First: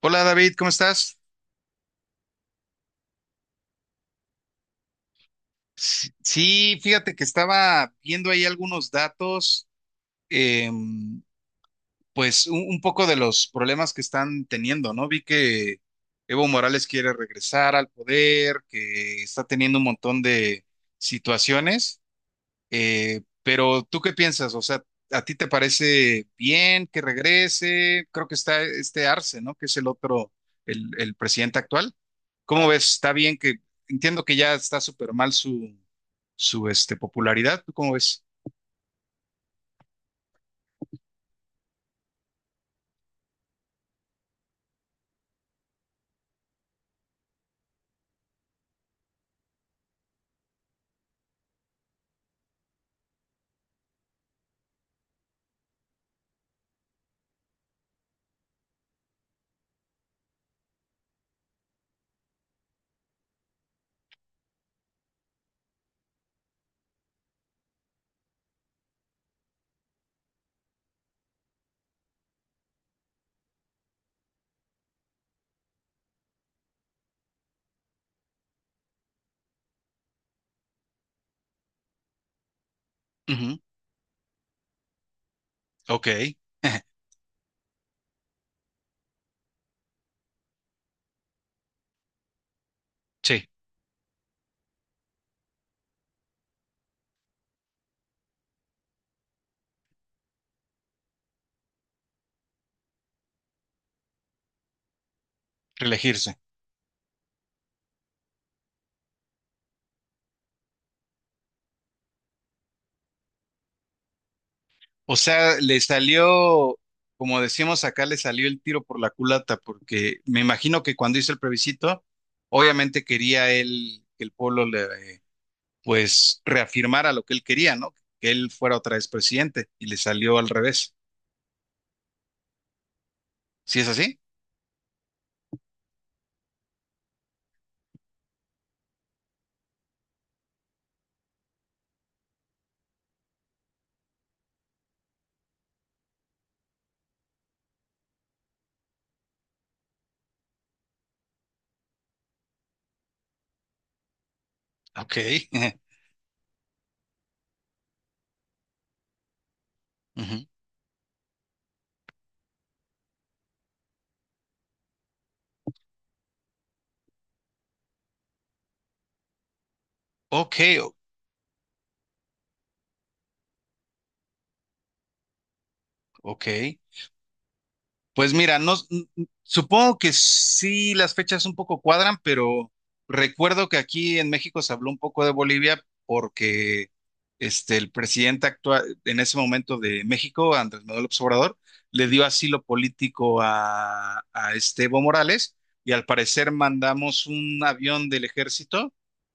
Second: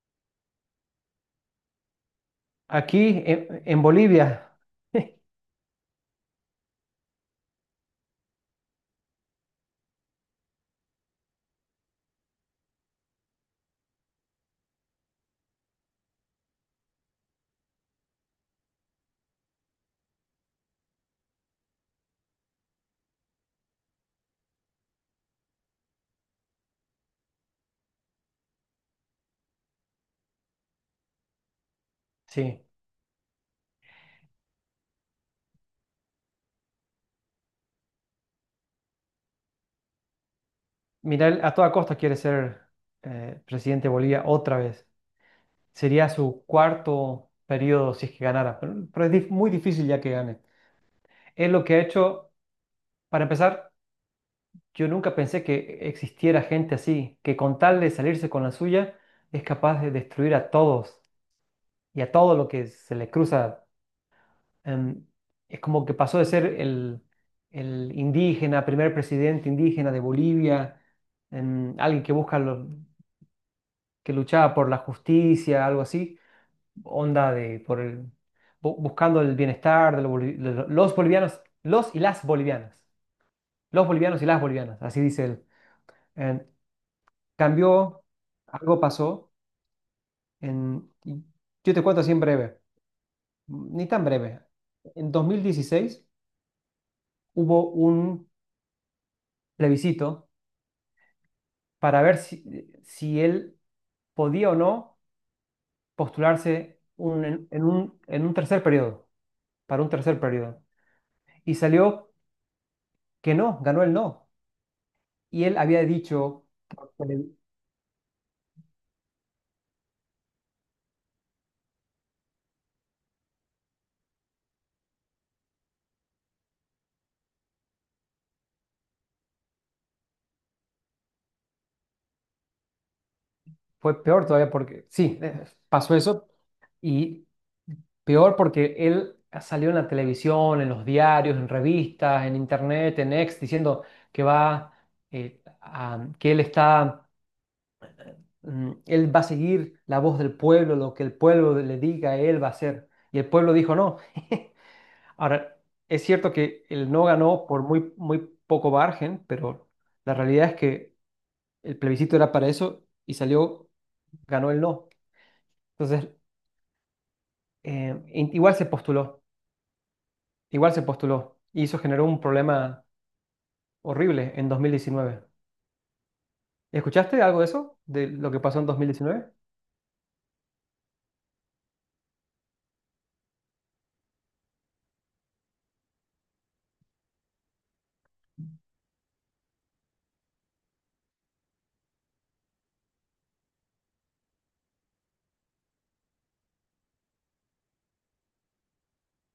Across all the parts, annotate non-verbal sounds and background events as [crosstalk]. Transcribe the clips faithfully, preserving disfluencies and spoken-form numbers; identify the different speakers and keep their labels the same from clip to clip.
Speaker 1: Hola David, ¿cómo estás?
Speaker 2: Aquí en, en Bolivia, [laughs]
Speaker 1: Sí, fíjate que estaba viendo ahí algunos datos, em, pues un, un poco de los problemas que están teniendo, ¿no? Vi que Evo Morales quiere regresar al poder, que está teniendo un montón de situaciones. Eh, pero ¿tú qué piensas? O sea, ¿a ti te parece bien que regrese? Creo que está este Arce, ¿no? Que es el otro, el, el presidente actual.
Speaker 2: sí,
Speaker 1: ¿Cómo ves? ¿Está bien que... Entiendo que ya está súper mal su su este, popularidad? ¿Tú cómo ves?
Speaker 2: Milei a toda costa quiere ser eh, presidente de Bolivia otra vez. Sería su cuarto periodo si es que ganara, pero, pero es dif- muy difícil ya que gane. Es lo que ha hecho, para empezar. Yo nunca pensé que existiera gente así, que con tal de salirse con la suya es capaz de destruir a todos y a todo lo que se le cruza. em, es como que pasó de ser el, el indígena, primer presidente indígena de Bolivia. Em, alguien que busca lo- que luchaba por la justicia, algo así, onda de por el, bu- buscando el bienestar de, los boli- de lo- los bolivianos, los y las bolivianas,
Speaker 1: Ujú.
Speaker 2: los bolivianos y las bolivianas, así dice él.
Speaker 1: Ok.
Speaker 2: Em,
Speaker 1: [laughs]
Speaker 2: Cambió, algo pasó, en, y yo te cuento así en breve,
Speaker 1: sí,
Speaker 2: ni tan breve. En dos mil dieciséis hubo un plebiscito para ver si, si él podía o no
Speaker 1: reelegirse.
Speaker 2: postularse un- en, en un, en un tercer periodo, para un tercer periodo. Y salió que no, ganó el no.
Speaker 1: O
Speaker 2: Y
Speaker 1: sea,
Speaker 2: él
Speaker 1: le
Speaker 2: había dicho,
Speaker 1: salió, como decíamos acá, le salió el tiro por la culata, porque me imagino que cuando hizo el plebiscito, obviamente quería él que el pueblo le, eh, pues, reafirmara lo que él quería, ¿no? Que él fuera otra vez presidente, y le salió al revés. ¿Sí es
Speaker 2: fue
Speaker 1: así?
Speaker 2: peor todavía porque, sí, eh, pasó eso, y peor porque él salió en la televisión, en los diarios, en revistas, en internet, en X, diciendo que va, eh, a- que él está, mm, él va a seguir la voz del pueblo, lo que el pueblo le diga, él va a hacer. Y el pueblo dijo no. [laughs]
Speaker 1: Ok.
Speaker 2: Ahora,
Speaker 1: [laughs]
Speaker 2: es cierto que él no ganó por muy, muy poco margen, pero la
Speaker 1: Ujú.
Speaker 2: realidad es que el plebiscito era para eso y salió, ganó el no. Entonces, eh, in- igual se postuló,
Speaker 1: Ok,
Speaker 2: igual se
Speaker 1: o-
Speaker 2: postuló. Y eso generó un problema horrible en dos mil diecinueve.
Speaker 1: ok.
Speaker 2: ¿Escuchaste algo de eso? ¿De lo
Speaker 1: Pues
Speaker 2: que
Speaker 1: mira,
Speaker 2: pasó en
Speaker 1: no,
Speaker 2: dos mil diecinueve?
Speaker 1: supongo que sí las fechas un poco cuadran, pero recuerdo que aquí en México se habló un poco de Bolivia porque este, el presidente actual en ese momento de México, Andrés Manuel López Obrador, le dio asilo político a, a este Evo Morales y al parecer mandamos un avión del ejército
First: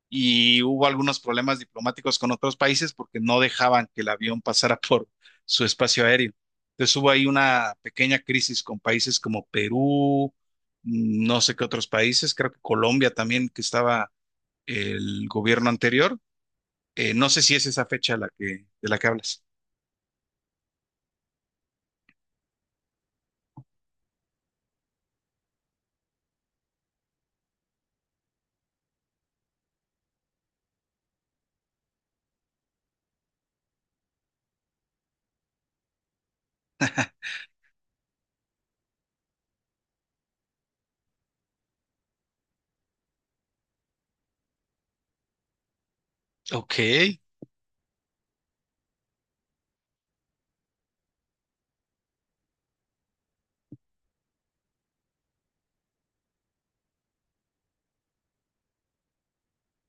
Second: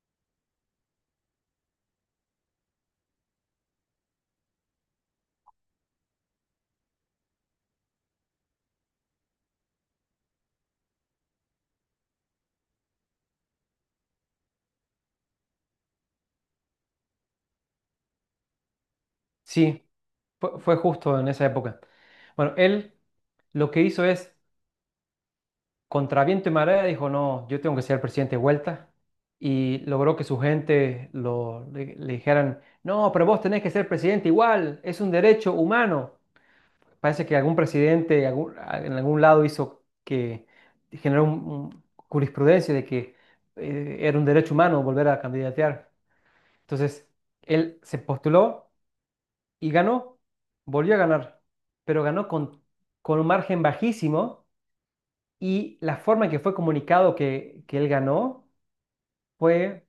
Speaker 1: y hubo algunos problemas diplomáticos con otros países porque no dejaban que el avión pasara [laughs] por su espacio aéreo. Entonces hubo ahí una pequeña crisis con países como Perú, mm, no sé qué otros países, creo que Colombia también, que estaba el gobierno anterior. Eh, no sé si es esa fecha la que, de la que hablas.
Speaker 2: Sí, fue, fue justo en esa época. Bueno, él lo que hizo es, contra viento y marea, dijo, no, yo tengo que ser presidente de vuelta. Y logró que su gente lo, le, le dijeran, no, pero vos tenés que ser presidente igual, es un derecho humano. Parece que algún presidente algún- en algún lado hizo que generó un- un jurisprudencia de que eh, era un derecho humano volver a candidatear.
Speaker 1: Ok,
Speaker 2: Entonces, él se postuló y ganó, volvió a ganar, pero ganó con, con un margen bajísimo, y la forma en que fue comunicado que, que él ganó fue,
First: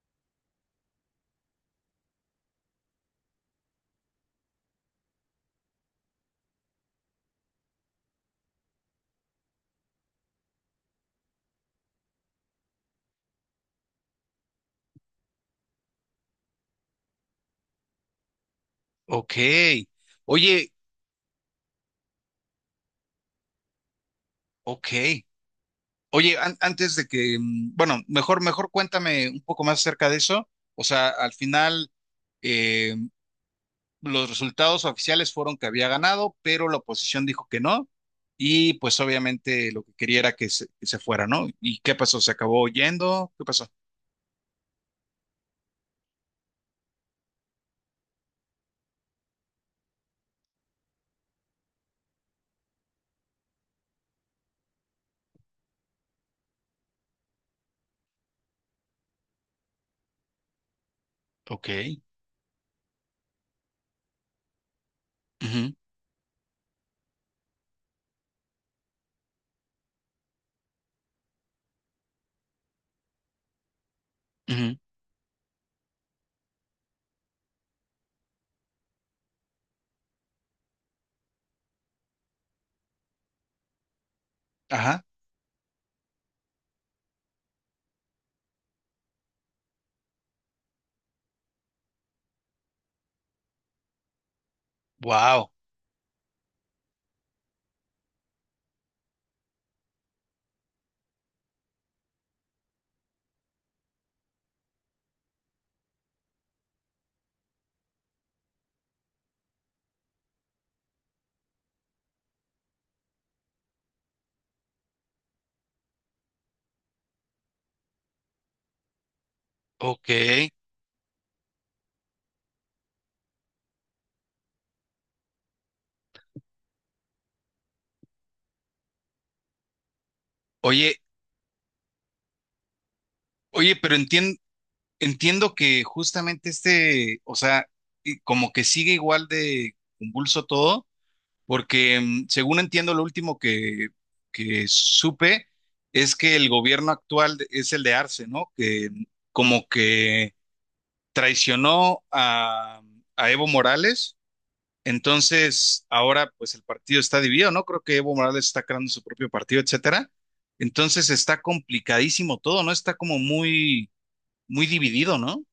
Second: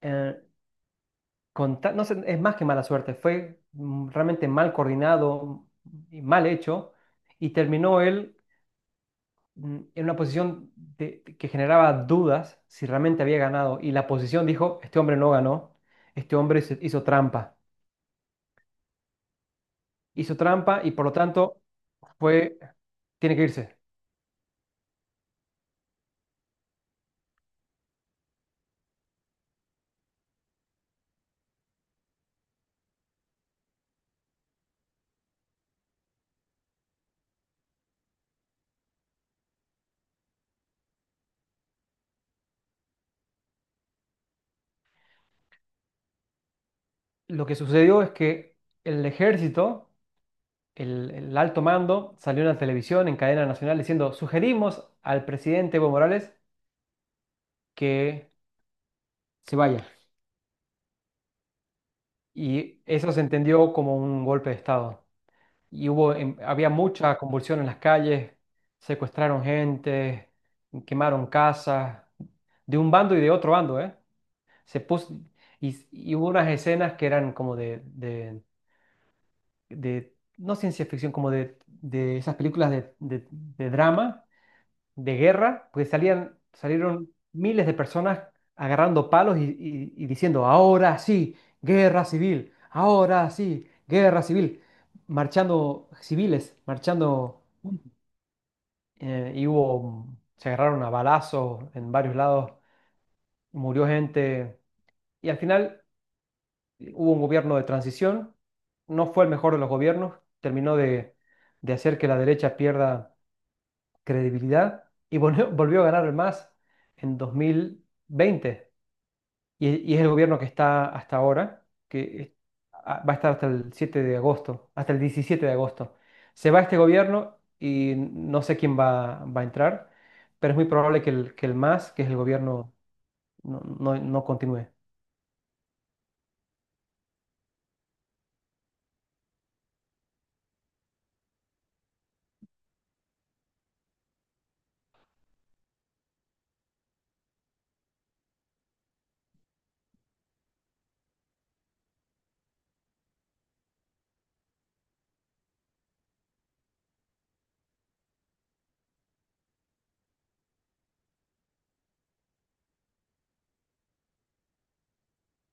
Speaker 2: eh, con ta- no sé, es más que mala suerte, fue, mm, realmente mal coordinado y mal hecho, y terminó él, mm, en una posición de- que generaba dudas si realmente había ganado, y la posición dijo, este hombre no ganó, este hombre hizo hizo trampa,
Speaker 1: ok.
Speaker 2: hizo
Speaker 1: Oye,
Speaker 2: trampa, y por lo tanto fue, tiene que irse.
Speaker 1: ok. Oye, an- antes de que, mm, bueno, mejor, mejor cuéntame un poco más acerca de eso. O sea, al final los resultados oficiales fueron que había ganado, pero la oposición dijo que no. Y pues obviamente lo que quería era que se, que se fuera, ¿no? ¿Y qué pasó? ¿Se acabó yendo? ¿Qué pasó?
Speaker 2: Lo que sucedió es que el ejército, el, el alto mando, salió en la televisión, en cadena nacional, diciendo, sugerimos al presidente Evo Morales que se vaya.
Speaker 1: Ok.
Speaker 2: Y eso se entendió como un golpe de Estado.
Speaker 1: Ujú,
Speaker 2: Y hubo, em, había mucha convulsión en las calles, secuestraron gente, quemaron casas, de un bando y de otro bando, ¿eh?
Speaker 1: ujú.
Speaker 2: Se puso, y, y hubo unas escenas que eran como de de de, no ciencia ficción, como de, de esas películas de, de- de drama,
Speaker 1: Ajá.
Speaker 2: de guerra, pues salían, salieron miles de personas agarrando palos y, y- y diciendo, ahora sí, guerra civil, ahora sí, guerra civil,
Speaker 1: Wow.
Speaker 2: marchando civiles, marchando, eh, y hubo, se agarraron a balazos en varios lados, murió gente, y al final. Hubo un gobierno de transición, no fue el mejor de los gobiernos, terminó de, de hacer que la derecha pierda credibilidad, y volvió, [laughs] volvió a ganar el MAS en dos mil veinte. Y, y es el
Speaker 1: Ok.
Speaker 2: gobierno que está hasta ahora, que es- a- va a estar hasta el siete de agosto, hasta el diecisiete de agosto. Se va este gobierno y no sé quién va, va a entrar, pero es muy
Speaker 1: Oye,
Speaker 2: probable que el, que el MAS, que es el gobierno, no,
Speaker 1: oye, pero
Speaker 2: no no
Speaker 1: entien-
Speaker 2: continúe.
Speaker 1: entiendo que justamente este, o sea, y como que sigue igual de convulso todo. Porque mm, según entiendo, lo último que, que supe es que el gobierno actual de- es el de Arce, ¿no? Que mm, como que traicionó a, a Evo Morales, entonces ahora pues el partido está dividido, ¿no? Creo que Evo Morales está creando su propio partido, etcétera. Entonces está complicadísimo todo, ¿no? Está como muy, muy dividido, ¿no?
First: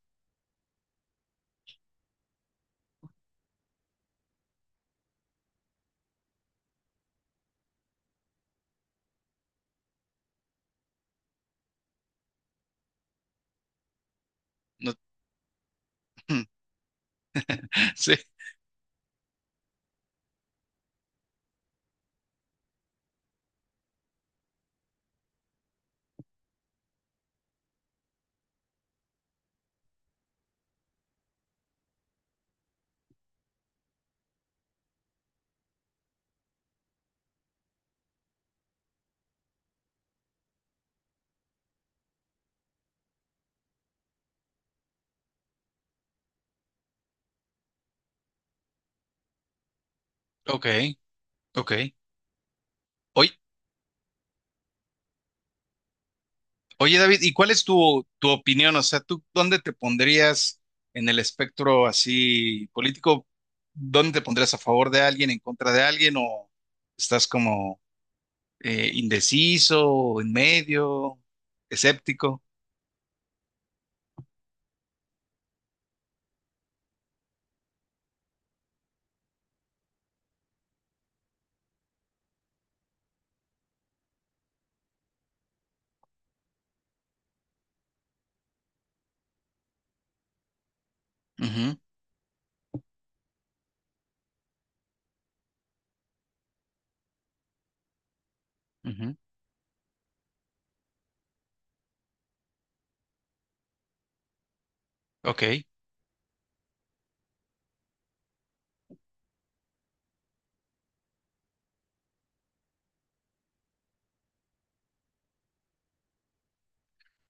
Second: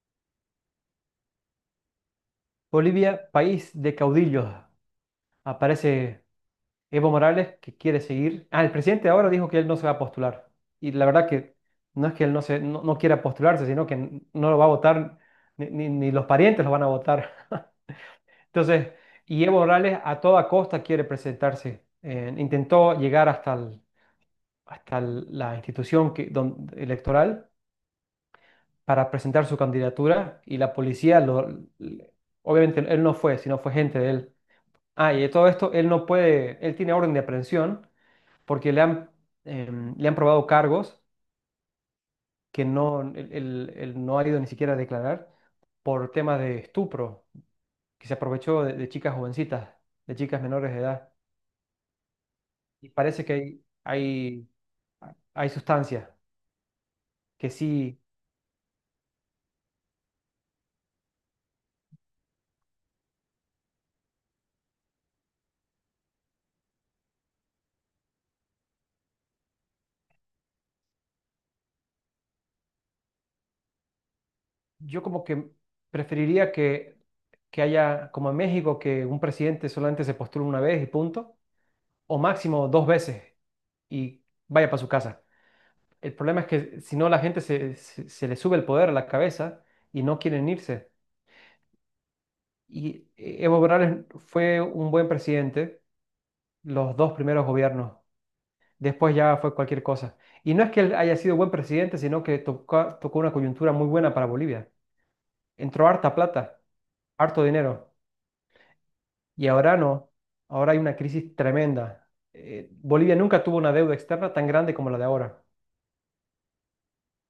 Speaker 2: Bolivia, país de caudillos. Aparece Evo Morales, que quiere seguir. Ah, el presidente ahora dijo que él no se va a postular. Y la verdad que no es que él no, se, no, no quiera postularse, sino que n- no lo va a
Speaker 1: No-
Speaker 2: votar, ni, ni- ni los parientes lo
Speaker 1: [laughs]
Speaker 2: van a votar.
Speaker 1: sí,
Speaker 2: [laughs] Entonces, y Evo Morales a toda costa quiere presentarse. Eh, intentó llegar hasta, el- hasta el- la institución que, don- electoral, para presentar su candidatura, y la policía, lo, le- obviamente él no fue, sino fue gente de él. Ah, y de todo esto, él no puede, él tiene orden de aprehensión porque le han, em, le han probado cargos que no, él, él- él no ha ido ni siquiera a declarar por temas de estupro, que se aprovechó de, de chicas jovencitas, de chicas
Speaker 1: ok,
Speaker 2: menores de edad.
Speaker 1: ok.
Speaker 2: Y parece que
Speaker 1: Oye,
Speaker 2: hay, hay, hay sustancias
Speaker 1: Oye, David, ¿y cuál
Speaker 2: que
Speaker 1: es
Speaker 2: sí.
Speaker 1: tu, tu opinión? O sea, ¿tú dónde te pondrías en el espectro así político? ¿Dónde te pondrías a favor de alguien, en contra de alguien? ¿O estás como eh, indeciso, o en medio, escéptico?
Speaker 2: Yo como que preferiría que, que haya, como en México, que un presidente solamente se postule una vez y punto, o máximo dos veces y vaya para su casa. El problema es que si no, la gente se, se, se le sube el poder a la cabeza y no quieren irse.
Speaker 1: Ujú,
Speaker 2: Y eh, Evo Morales fue un buen presidente los dos primeros gobiernos. Después
Speaker 1: ujú.
Speaker 2: ya fue cualquier cosa. Y no es que él haya sido buen presidente, sino que tocó, tocó una coyuntura muy buena para Bolivia.
Speaker 1: Ok.
Speaker 2: Entró harta plata, harto dinero. Y ahora no. Ahora hay una crisis tremenda. Eh, Bolivia nunca tuvo una deuda externa tan grande como la de ahora.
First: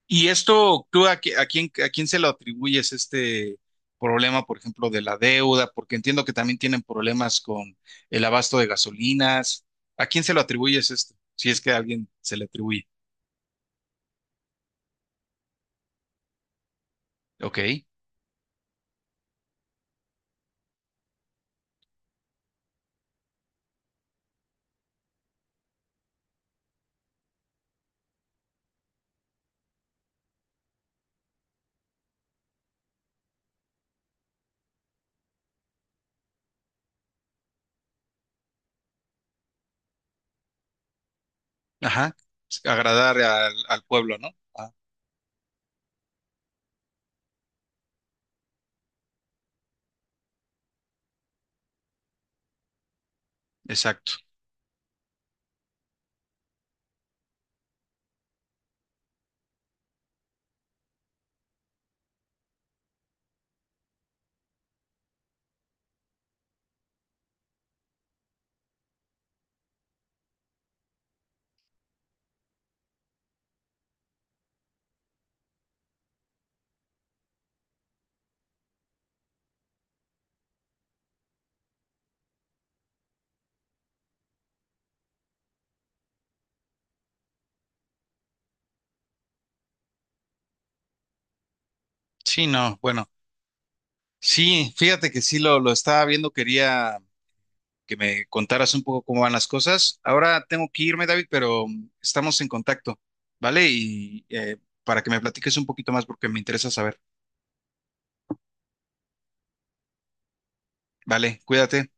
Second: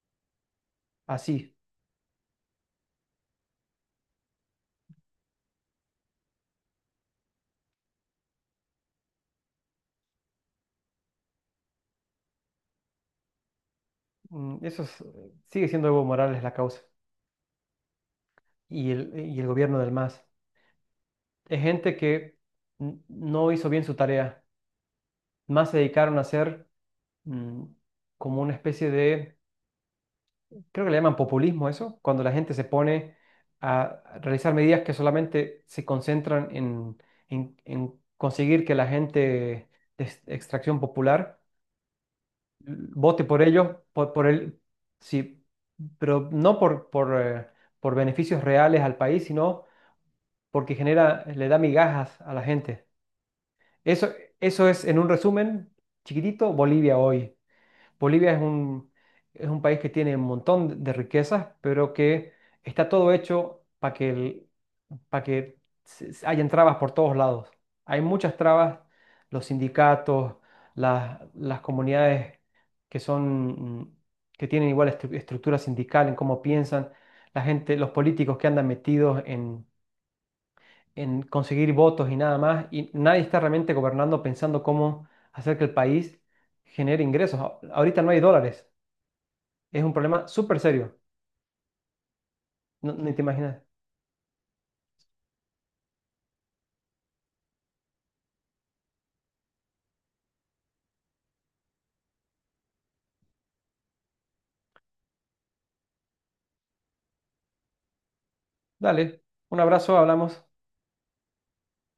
Speaker 1: ¿Y esto tú a, qui- a
Speaker 2: Así.
Speaker 1: quién, a quién se lo atribuyes este problema, por ejemplo, de la deuda? Porque entiendo que también tienen problemas con el abasto de gasolinas. ¿A quién se lo atribuyes esto? Si es que a alguien se le atribuye.
Speaker 2: Mm, Eso es- sigue siendo Evo Morales la causa.
Speaker 1: Ok,
Speaker 2: y el, y el gobierno del MAS. Es gente que n- no hizo bien su tarea. Más se dedicaron a hacer, mm, como una especie de, creo que le llaman populismo eso, cuando la gente se pone a realizar medidas que solamente se concentran en, en- en conseguir que la gente de ex- extracción popular
Speaker 1: ajá, agradar
Speaker 2: vote por
Speaker 1: al,
Speaker 2: ellos,
Speaker 1: al
Speaker 2: por,
Speaker 1: pueblo,
Speaker 2: por
Speaker 1: ¿no?
Speaker 2: el,
Speaker 1: Ah,
Speaker 2: sí, pero no por, por, eh, por beneficios reales al país, sino porque genera, le da migajas a la gente. Eso,
Speaker 1: exacto.
Speaker 2: eso es, en un resumen chiquitito, Bolivia hoy. Bolivia es un, es un país que tiene un montón de riquezas, pero que está todo hecho para que, para que se- se- hayan trabas por todos lados. Hay muchas trabas, los sindicatos, las, las comunidades que son, mm, que tienen igual estru- estructura sindical en cómo piensan, la gente, los políticos, que andan metidos en en conseguir votos y nada más, y nadie está realmente gobernando, pensando cómo hacer que el país genere ingresos. A- Ahorita no hay dólares, es un problema súper serio,
Speaker 1: Sí, no,
Speaker 2: no-
Speaker 1: bueno,
Speaker 2: ni te imaginas.
Speaker 1: sí, fíjate que sí lo, lo estaba viendo, quería que me contaras un poco cómo van las cosas. Ahora tengo que irme, David, pero mm, estamos en contacto, ¿vale? Y eh, para que me platiques un poquito más porque me interesa saber.
Speaker 2: Dale, un abrazo, hablamos.
Speaker 1: Vale, cuídate.